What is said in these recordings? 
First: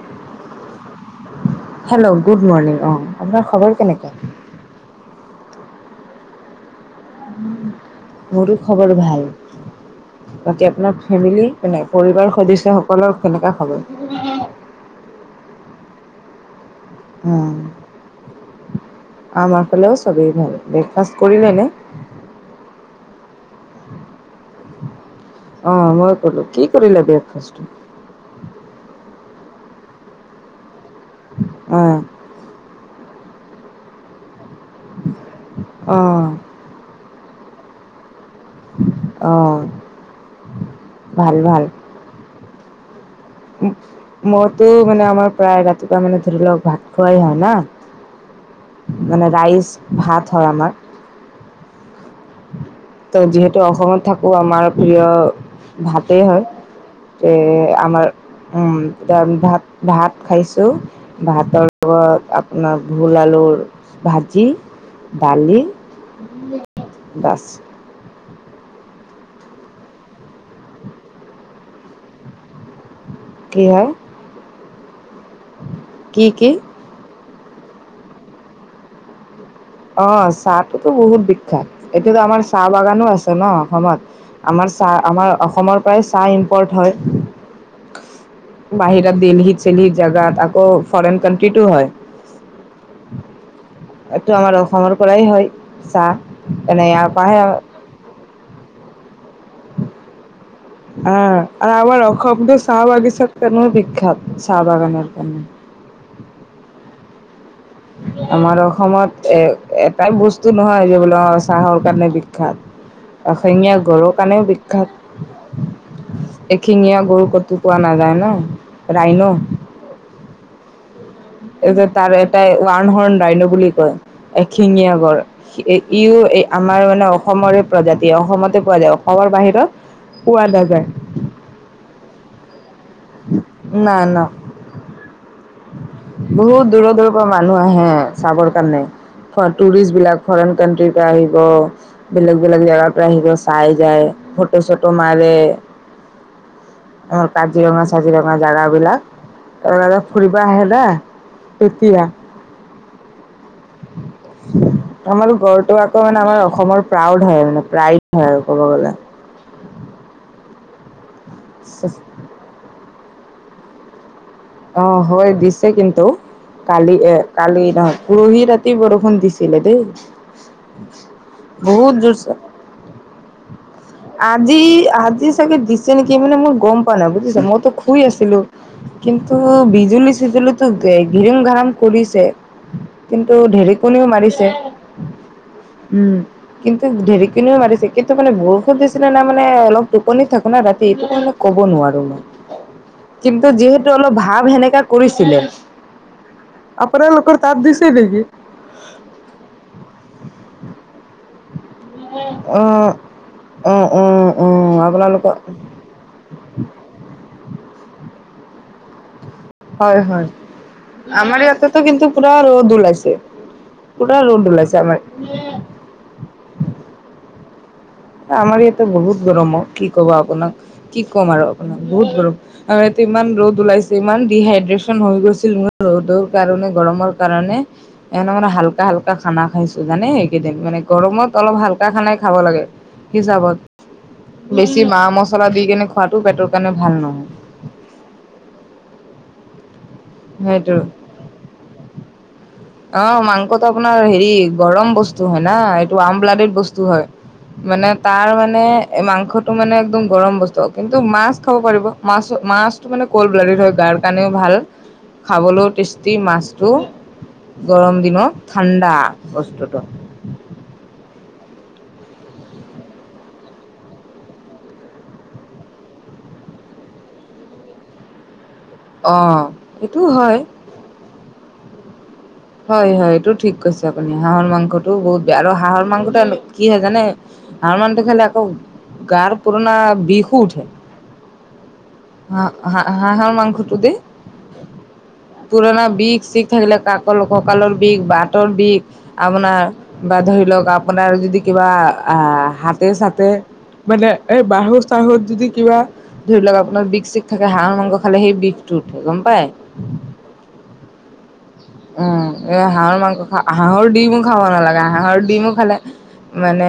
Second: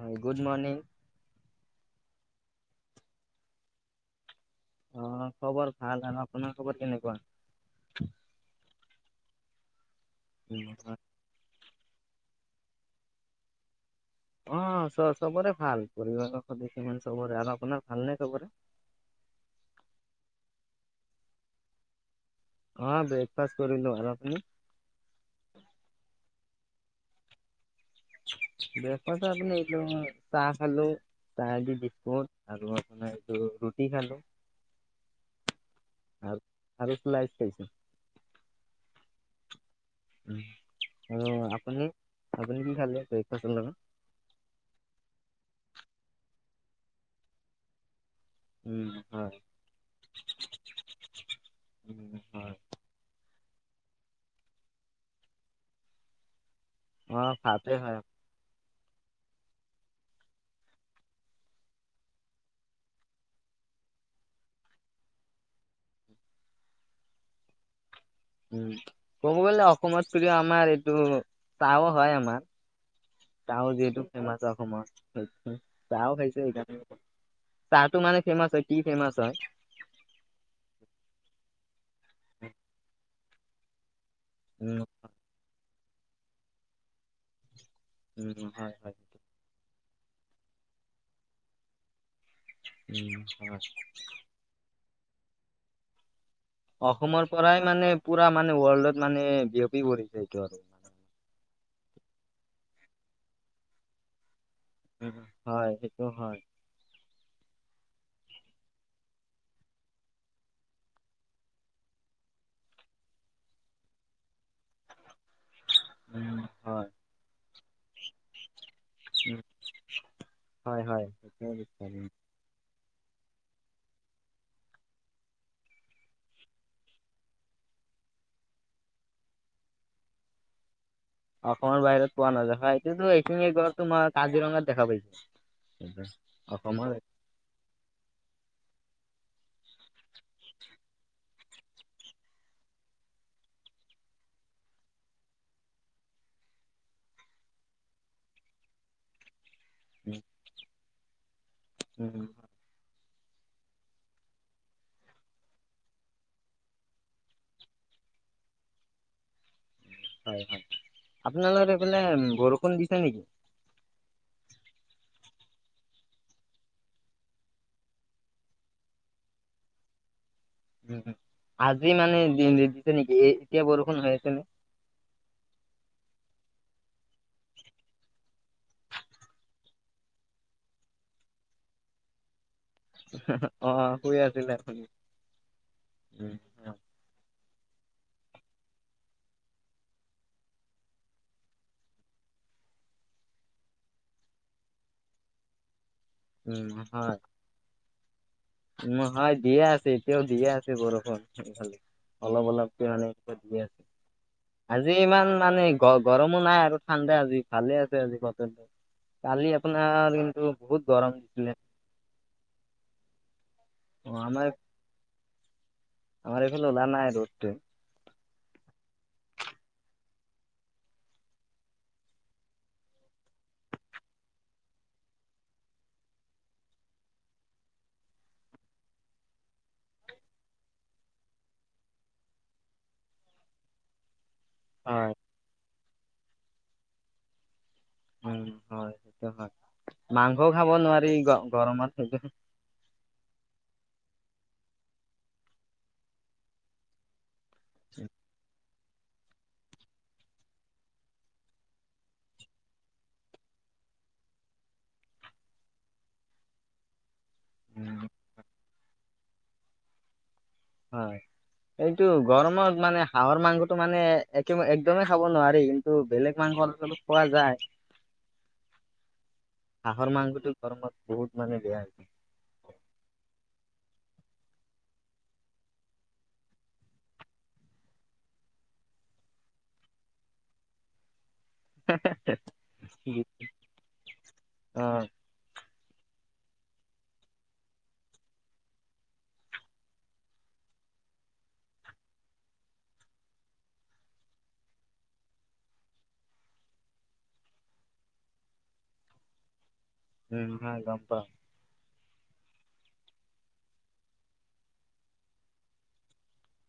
হয়, good morning hello good morning অ, আপোনাৰ খবৰ কেনেকে? অ, খবৰ ভাল আৰু আপোনাৰ খবৰ কেনেকুৱা? মোৰো খবৰ ভাল বাকী আপোনাৰ ফেমিলি? নাই, পৰিবাৰৰ সদস্যসকলৰ কেনেকুৱা খব অ, চ, চবৰে ভাল পৰিালৰ স, সমান অ চবৰে আৰু আপোনাৰ ভাল নে সবৰে। আমাৰ ফালেও চবেই ভাল ব্ৰেকফা কৰিলে, ন। অ, ব্ৰেকফাষ্ট কৰিলো আৰুপনি অ, মই কলো কি কৰিলা বষ্ট ব্ৰেকফ আপ এইটো চাহ খালো চাহ দি অ বিস্কুট আৰু মানেটো ৰুটি খালো। আহ। লাইছে আহ। আৰু আপুনি, আপুনি কি খালে? ব্ৰেকফাষ্টৰ লগত? মইতে মানে আমাৰ প্ৰায় ৰাতিপুৱা মানে ধৰি লওক ভাত খোৱাই হয়, উম না। মানে হয় ৰাইচ ভাত হয় আমাৰ। উম হয় যিহেতু অসমত থাকোঁ আমাৰ প্ৰিয় ভাতেই হয়। অ যে, ভাতে হয় আমাৰ উম। ভাত, ভাত খাইছোঁ ভাতৰ লগত আপোনাৰ ভোল, আলুৰ ভাজি, দালি বাছ উম, ক'ব গলে অসমত প্ৰও আমাৰ এইটো চাহ হয়, আমাৰ। কি চাহ হয় যিহেতু ফেমাচ অসমত সেই চাহও কি খাইছে কি সেইকাৰণে। চাহটো মানে ফেমাচ হয় কি ফেমাচ হয়? অ, চাহটোতো বহুত বিখ্যাত এতিো আমাৰ চাহ বাগানো আছে ন, অসমত আমাৰ উম চাহ আমাৰ অসমৰ পৰাই চাহ ইম্পৰ্ট হয়। উম হয় হয় বাহিৰা দিলহিত চেলহি জোগাত আকৌ ফৰেন কানট্ৰি টো, হয়। উম, চজ এইটো আমাৰ অসমৰ পৰাই হয়, চাহ। এনে ইয়াৰ অসমৰ পৰাহে পৰাই মানে পুৰা মানে ৱৰ্ল্ডত মানে বিয়পি পৰিছে এইটো আৰু আহ, আৰু আমাৰ অসম্টোো চাহ বাগিচাত কনে বিখ্যাত। চাহ উ, বাগানৰ কাৰণে। হয়, সেইটো হয়। আমাৰ অসমত এ-এটাই বস্তু নহয় যে বোলো চাহৰ কাৰণে বিখ্যাত। এশিঙীয়া গড়ৰ কাৰণেও বিখ্যাত। উম হয় এশিঙীয়া গড় কতো পোৱা নাযায় ন। ৰাইনো হয় হয়। সেইটোৱে এই যে বিচাৰিম তাৰ এটাই [unintelligible] ৰাইন বুলি কয় এশিঙীয়া গড়, ইও এই আমাৰ মানে অসমৰে প্ৰজাতি অসমতে পোৱা যায়। অসমৰ বাহিৰত পোৱা নাযায়। অসমৰ বাহিৰত পোৱা নাযায় হয়। কিন্তু এশিঙীয়া গড় না তোমাৰ না কাজিৰঙাত দেখা পাইছো। বহুত অসমৰ দূৰৰ দূৰৰ পৰা মানুহ আহে চাবৰ কাৰণে। টুৰিষ্ট বিলাক ফৰেইন কানণ্ট্ৰিৰ পৰা আহি বেলেগ বেলেগ জোগাৰ পৰা আহিব, চাই যায়, ফটো-চটো মাৰে, অ কাজিৰঙা কাজিৰঙা জোগা বিলাক। উম ফুৰিবা আহে না। তেতিয়া। উম, আমাৰ গড়টো আকৌ মানে আমাৰ অসমৰ প্ৰাউড হয় মানে প্ৰাইড হয় আৰু ক'ব গলে। [inaudible] হয় হয় আপোনালৰ এইফোলে বৰষুণ দিছে নেকি? আহ হয় দিছে কিন্তু কালি এ কালি নহয় পৰহি ৰাতি বৰষুণ দিছিলে দেই। উ আজি বহুত মানে জোৰছে দি-দিছে নেকি? এই আজি আজি চাগে দিছে নেকি, মানে মোৰ গম পানাই বুজিছা। মইতো শুই আছিলো কিন্তু বিজুলী-চিজুলীো গং কাম কৰিছে। কিন্তু অ ঢেৰেকনিও শুই আছিলে মাৰিছে আপুনি। উম কিন্তু ধেৰেকনিও মাৰিছে। কিন্তু মানে বৰষু দিছিলে না মানে অলপ টোপনিত থাকো না ৰাতি এইটো কাৰণে ক'ব নোৱাৰো মই। কিন্তু যিহেতু অলপ ভাৱ সেনেকা কৰিছিলে। আপোনালোকৰ তাত দিছে নেকি? নহয় দিয়ে আছে, এতিয়াও দিয়ে আছে বৰষুণ হয় অলপ অলপকে অ', মানে অ', অ', অ', আজি ইমান আপোনালোকৰ মানে গ-গৰমো নাই আৰু ঠাণ্ডা আজি ভালে আছে আজি [inaudible] হয় আপোনাৰ হয় কিন্তু বহুত গৰম আমাৰ দিছিলে। ইয়াতেতো কিন্তু পুৰা ৰ'দ ওলাইছে। অ', পুৰা আমাৰ ৰ'দ ওলাইছে আমাৰ আমাৰ এইফালে ওলোৱা নাই ৰ'দটো। আমাৰ ইয়াতে বহুত গৰম অ, কি কবা আপোনাক, কি কম আৰু আপোনাক, বহুত গৰম আৰু ইয়াতে। ইমান ৰ'দ ওলাইছে, ইমান ডিহাইড্ৰে্চন হৈ গৈছিল মোৰ ৰ'দৰ কাৰণে, গৰমৰ কাৰণে। এনে মানে হাল্কা -হাল্কা খানা খাইছো, জানে সেইকেইদিন মানে। গৰমত অলপ হালকা খানাই খাব লাগে। হিচাপত বেছি মা হয়, মছলা দি কিনে খোৱাটো পেটত কাৰণে ভাল নহয়। উ হয় সেইটো হয়। মাংসও খাব সেইটো নোৱাৰি গ-গৰমত সেইটো অ মাংসটো আপোনাৰ হেৰি গৰম বস্তু হয় না এইটো আমব্লাডেড বস্তু হয়। মানে তাৰ মানে এই মাংসটো মানে একদম গৰম বস্তু। কিন্তু মাছ খাব পাৰিব মাছ মাছটো মানে কল ব্লাডেড হয় গা তাৰ কাৰণেও ভাল, খাবলৈও টেষ্টি মাছটো, গৰম উম, দিনৰ ঠাণ্ডা বস্তুতো। হয়। এইটো গৰমত মানে হাঁহৰ মাংসটো মানে একে-একদমেই খাব নোৱাৰি। কিন্তু বেলেগ মাংস অলপ-চলপ খোৱা যায়। [inaudible] অ', এইটো হাঁহৰ হয়। মাংসটো গৰমত বহুত মানে বেয়া হৈ হয় হয় এইটো ঠিক কৈছে অ হাঁহৰ মাংসটো বহুত বেয়া আৰু হাঁহৰ মাংসটো কি হয় জানে হাঁহৰ মাংসটো খালে আকৌ গাৰ পুৰণা বিষো উঠে হ হ হাঁহৰ মাংসটো কি? অ পুৰণা বিষ-চিষ থাকিলে কাক কঁকালৰ বিষ বাতৰ বিষ আপোনাৰ বা ধৰি লওক আপোনাৰ যদি কিবা আহ হাতে - চাতে মানে এই বাহু - চাহুত যদি কিবা ধৰিলোক আপুনি আপোনাৰ বিষ-চিষ থাকে হাঁহৰ মাংস খালে সেই বিষটো উঠে গম পাই উম হ গম পাও উম এ হাঁহৰ মাংস হাঁহৰ ডিমো খাব নালাগে হাঁহৰ ডিমো খালে মানে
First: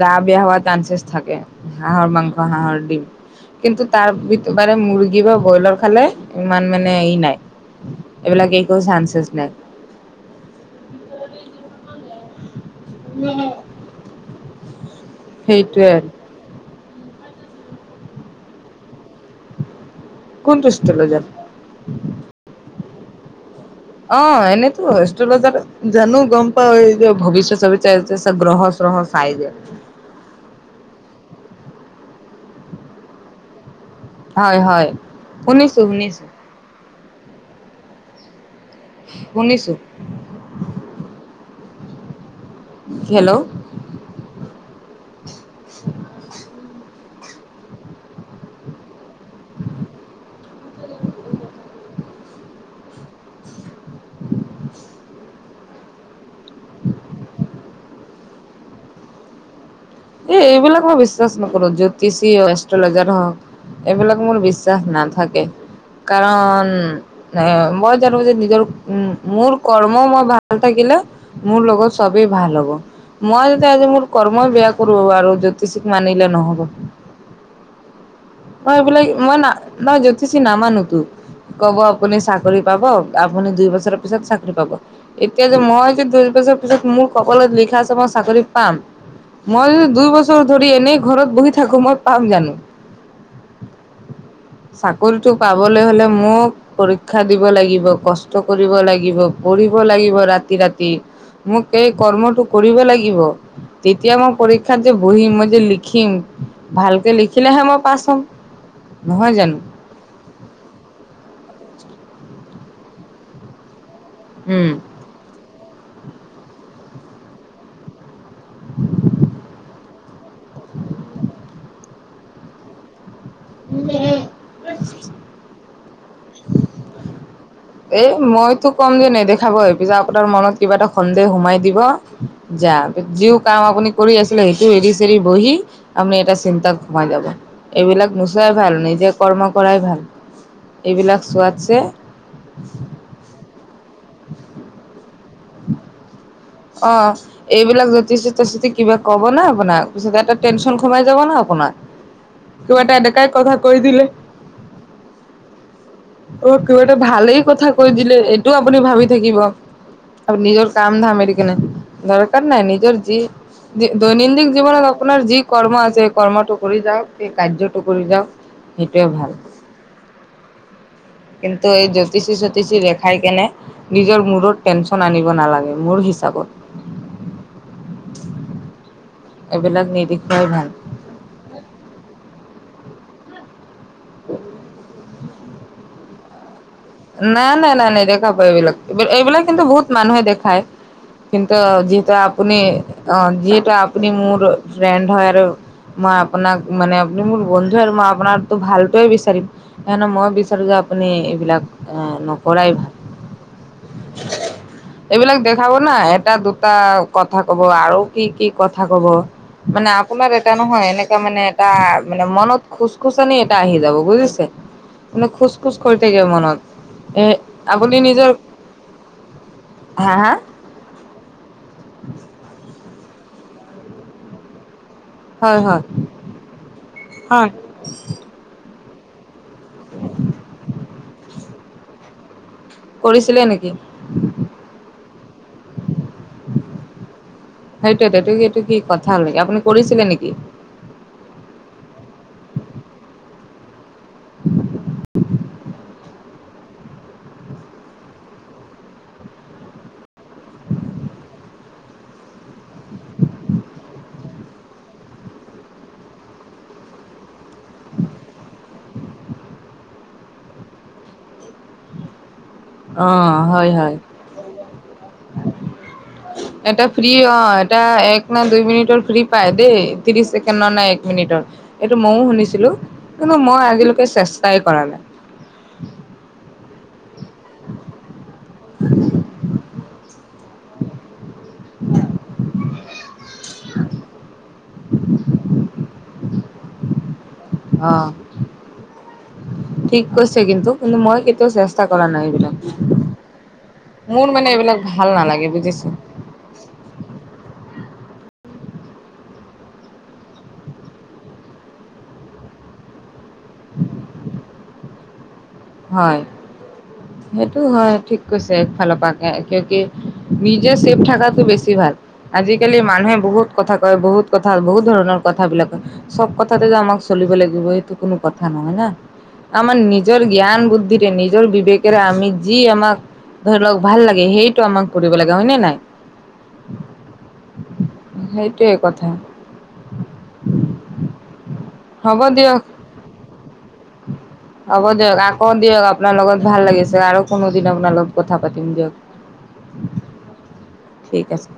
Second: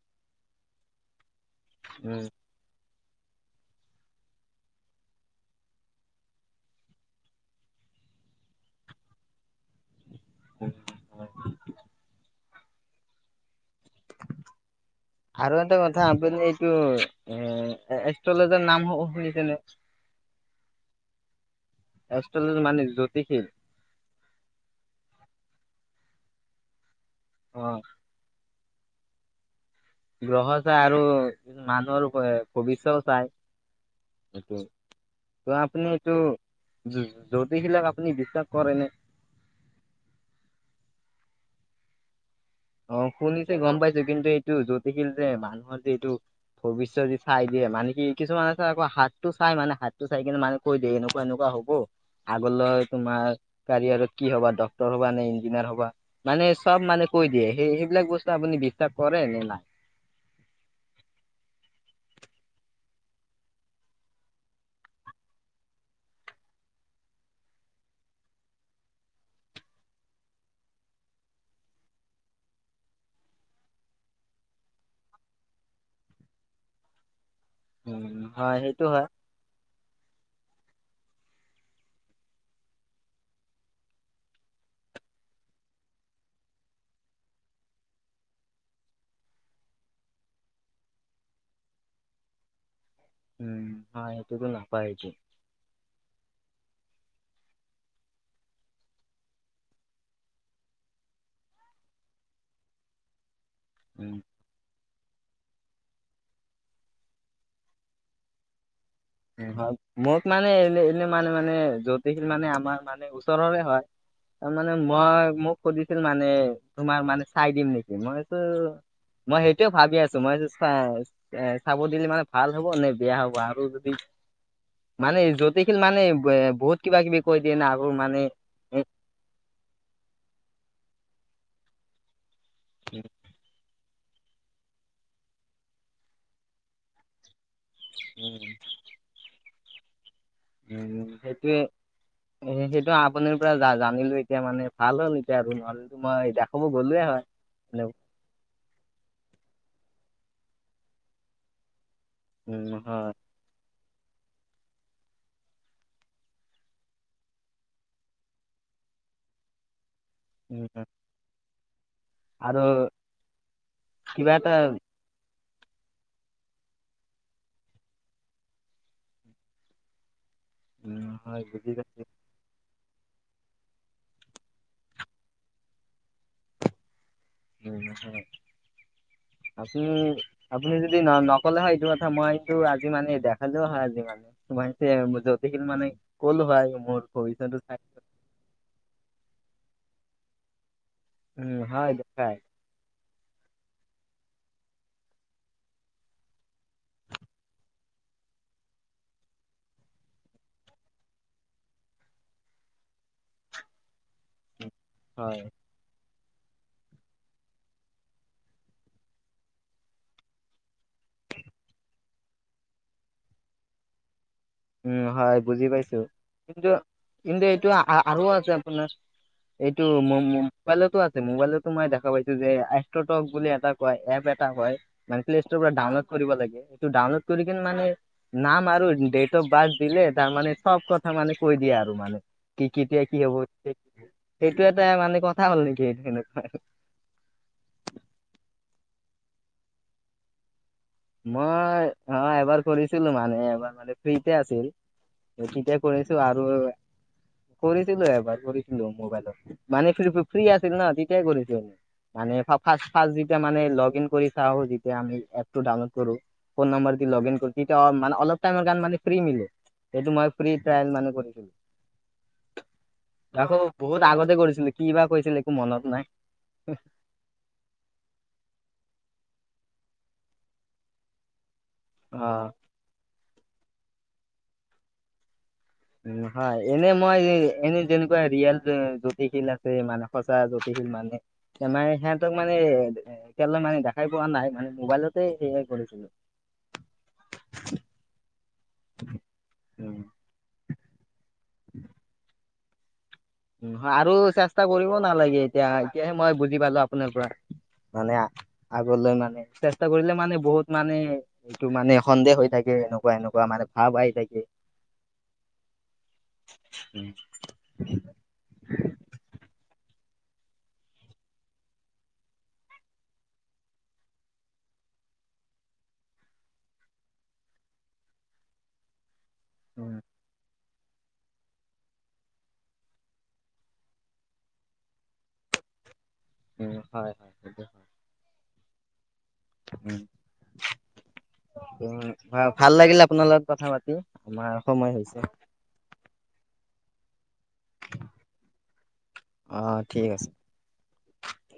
গা বেয়া হোৱা চানসেছ থাকে হাঁহৰ উম মাংস হাঁহৰ দিম কিন্তু তাৰ বাৰে মুৰ্গী বা ব্ৰইলাৰ খালে ইমান মানে ই নাই এইবিলাক একো চানচেচ নাই উম হয় উম আৰু এটা কথা আপুনি এইটো এ এষ্ট্ৰ'লজাৰ নাম অ শুনিছেনে কোনটো এষ্ট্ৰ'লজাৰ এষ্ট্ৰলজাৰ মানে জ্যোতিষীৰ অ এনেইতো এষ্ট্ৰ'লজাৰ জানো গম পাও এই যে অ ভৱিষ্যত-চবিষ্যত চা যে গ্ৰহ-চ্ৰহ চাই যে গ্ৰহ চাই আৰু মানুহৰ ভৱিষ্যও চাই হয় হয় ত শুনিছো আপুনি এইটো শুনিছো জোতিষিবিলাক আপুনি বিশ্বাস কৰে নে উনিচো। অ শুনিছে গম পাইছো কিন্তু এইটো জতিশীল যে মানুহৰ যে এইটো ভৱিষ্যত চাই দিয়ে মানে কি কিছুমান আছে আকৌ হাতটো চাই মানে হাতটো চাই কিনে মানে কৈ দিয়ে এনেকুৱা এনেকুৱা হ'ব আগলৈ তোমাক কাৰিয়াৰত কি হ'বা ডক্টৰ হ'বা নে ইঞ্জিনিয়াৰ হ'বা মানে চব মানে কৈ দিয়ে। সেই সেইবিলাক বস্তু আপুনি বিশ্ৱাস কৰে নে নাই? এই এইবিলাক মই বিশ্বাস নকৰো জ্যোতিষী এষ্ট্ৰলজাৰ হওক এইবিলাক মোৰ বিশ্বাস নাথাকে। কাৰণ এ মই জানো যে নিজৰ উ মোৰ কৰ্ম মই ভাল থাকি দে মোৰ লগত চবেই ভাল হ'ব, মই যে আজি মোৰ কৰ্মই বয়া আৰু জ্যোতিষিক মানিলে নহ'ব। উম হয় মই সেইটো এইবিলাক হয় মই না মই জ্যোতিষী নামানো। কব আপুনি চাকৰি পাব, আপুনি দুই বছৰৰ পিছত চাকৰি পাব। এতিয়া যে মই দুই বছৰ পিছত মোৰ কপালত লিখা আছে মই চাকৰি পাম। মই দুই বছৰ ধৰি এনেই ঘৰত বহি থাকো মই পাম জানো? উম হয় সেইটোতো নাপায় এইটো চাকৰিটো পাবলৈ হলে মোক পৰীক্ষা দিব লাগিব, কষ্ট কৰিব লাগিব, পঢ়িব লাগিব ৰাতি ৰাতি মোক এই কৰ্মটো কৰিব লাগিব। এতিয়া উম মই পৰীক্ষাত যে বহিম মই যে লিখিম, ভালকে লিখিলেহে মই পাছ হ'ম। নহয় জানো? হয় মোক মানে এনে এনে মানে মানে জতিশীল মানে আমাৰ মানে ওচৰৰে হয় তাৰ মানে উম। মই মোক সুধিছিল মানে তোমাৰ মানে চাই দিম নেকি মই মই সেইটোয়ে ভাবি আছো মই চ আহ চাব দিলে মানে ভাল হ'ব নে বেয়া হ'ব আৰু যদি উম মানে জতিশীল মানে ব্ৱে বহুত কিবা কিবি কৈ দিয়ে না আৰু এ মানে মইতো উ কম যে নেদেখাবই পিছত আপোনাৰ মনত কিবা এটা সন্দেহ সোমাই দিব যাব যিও কাম আপুনি কৰি আছিলে সেইটো এৰি চেৰি বহি আমি এটা চিন্তাত সোমাই যাব। এইবিলাক নুচোৱাই ভাল নিজে কৰ্ম কৰাই ভাল উম এইবিলাক সেইটোয়ে চোৱাতছে সেইটো আপুনিৰ পৰা জা জানিলো এতিয়া মানে ভাল হ'ল। এতিয়া আৰু নহ'লেতো মই দেখাব গ'লোৱে অ', হয় মানে, এইবিলাক [unintelligible] কিবা ক'ব নে আপোনাক? পিছত এটা টেনশন সোমাই যাব না আপোনাৰ উম কিবা এটা হয় এনেকাই ক কৈ দিলে। অ', কিবা এটা ভালেই কথা কৈ দিলে এইটো আপুনি ভাবি থাকিব। আৰু উম নিজৰ কাম ধাম এৰি কিনে। দৰকাৰ আৰু নাই নিজৰ যি কিবা দৈনন্দিন এটা জীৱনত আপোনাৰ যি কৰ্ম আছে সেই কৰ্মটো কৰি যাওঁক সেই কাৰ্যটো কৰি যাওঁক সেইটোৱে ভাল। উম হয় কিন্তু বুজি এই পাইছো জ্যোতিষী চোতিষী ৰেখাই কেনে নিজৰ মূৰত টেনচ আনিব নালাগে মোৰ হিচ [inaudible] এইবিলাক আপুনি নিদেখুৱাই ভাল। আপুনি যদি ন নক'লে হয় এইটো কথা মইটো আজি মানে দেখালেও হয়। মানে তে জ্যোতিয়ীক মানে ক'লো হয় মোৰ নাই ভৱিষ্যতটো নাই নাই চাই নাই নেদেখাব এইবিলাক, এইবিলাক কিন্তু বহুত মানুহে দেখায়। কিন্তু উম হয় যিহেতু দেখাই আপুনি অ' যিহেতু আপুনি মোৰ ফ্ৰেণ্ড হয় আৰু। মই আপোনাক মানে আপুনি মোৰ বন্ধুৱে আৰু মই আপোনাক ভালটোৱে বিচাৰিম। কাৰণে মই বিচাৰো যে আপুনি এইবিলাক এ নকৰাই। এইবিলাক হয় দেখাব না এটা দুটা কথা ক'ব আৰু কি কি কথা ক'ব। মানে আপোনাৰ এটা নহয় এনেকা মানে এটা মানে মনত খুছ খুছনি এটা আহি যাব বুজিছে। মানে খোচ খোচ কৰি থাকিব মনত। টো এ কিন্তু এইটো আপুনি আ-আৰু নিজৰ আছে আপোনাৰ এইটো হা হা মো-মোবাইলতো আ মোবাইলতো মই দেখা পাইছো যে এষ্ট্ৰটক বুলি এটা কয় এপ এটা হয়। মানে প্লে ষ্টৰৰ হয় পৰা হয় ডাউনলোড কৰিব লাগে, সেইটো ডাউনলোড কৰি কি মানে নাম আৰু ত' দিলে তাৰমানানে চব কথা মানে কৈ দিয়ে আৰু মানে কি কেতিয়া কি হব? কৰিছিলে নেকি? সেইটো এটা মানে কথা হ'ল নেকি সেনেকুৱা। সেইটোৱেইটো সেইটো কি কথা হ'ল নেকি? আপুনি কৰিছিলে নেকি? মই অ' এবাৰ কৰিছিলো মানে এবাৰ মানে ফ্ৰীতে আছিল। এই তেতিয়াই কৰিছো আৰু কৰিছিলো এবাৰ কৰিছিলো মোবাইলত মানে ফ্ৰী আছিল ন তেতিয়াই কৰিছো। মানে ফাৰ্ষ্ট ফাৰ্ষ্ট যেতিয়া মানে লগ ইন কৰি চাও, যেতিয়া আমি টো ডাউনলোড কৰো ফোন নম্বৰ লগন কৰো তেতিয়া মানে অলপ টাইমৰ কাৰণে মানে ফ্ৰী মিলে। এইটো মই ফ্ৰী ট্ৰায়েল মানে কৰিছিলো। [inaudible] অ' তাকো হয় হয় বহুত আগতেই কৰিছিলো। কি বা কৈছিলে একো মনতেই নাই। এটা ফ্ৰী অ' এটা এক নে দুই মিনিটৰ ফ্ৰী পাই দেই ত্ৰিশ ছেকেণ্ডৰ নে এক মিনিটৰ এইটো ময়ো অ শুনিছিলো। কিন্তু মই আজিলৈকে চেষ্টাই কৰা নাই। হয়, এনে মই এনে যেনেকুৱা ৰিয়েল জোতিয়ী কথা মানে সঁচা জ্যোতিয়ী মানে এ সিহঁতক মানে এ কে মানে দেখাই পোৱা নাই। মোবাইলতে সেয়াই কৰিছিলো। [unintelligible] অ' উম, ঠিক কৈছে কিন্তু। কিন্তু মই কেতিয়াও চেষ্টা কৰা নাই এইবিলাক। আৰু মোৰ মানে চেষ্টা এইবিলাক কৰিবও ভাল নালাগে এতিয়া, বুজিছে এতিয়াহে মই বুজি পালো আপোনাৰ পৰা। মানে আগলৈ মানে চেষ্টা কৰিলে মানে বহুত মানে এইটো মানে সন্দেহ হৈ থাকে এনেকুৱা এনেকুৱা। কোৱা মানে ভাব আহি থাকে। হয়, উম, সেইটো হয়, ঠিক কৈছে একফালৰ পৰা এক নিজে চেভ থাকাটো বেছি ভাল। আজিকালি মানুহে বহুত কথা কয় বহুত কথা বহুত ধৰণৰ কথাবিলাক কয়। চব কথাতেই যে আমাক চলিব লাগিব সেইটো কোনো কথা নহয় না। আমাৰ নিজৰ জ্ঞান বুদ্ধিৰে নিজৰ বিবেকেৰে আমি যি আমাক ধৰি লওক ভাল লাগে, সেইটো আমাক কৰিব লাগে হয় নে নাই? উম হয়, সেইটো। সেইটোৱেই কথা। উম। উম, হ'ব দিয়ক। ভাল লাগিলে আপোনাৰ লগত কথা পাতি, আমাৰ হ'ব সময় হৈছে দিয়ক আকৌ দিয়ক আপোনাৰ লগত ভাল লাগিছে আৰু কোনো দিন আপোনাৰ লগত কথা পাতিম দিয়ক। অ' ঠিক আছে। ঠিক আছে।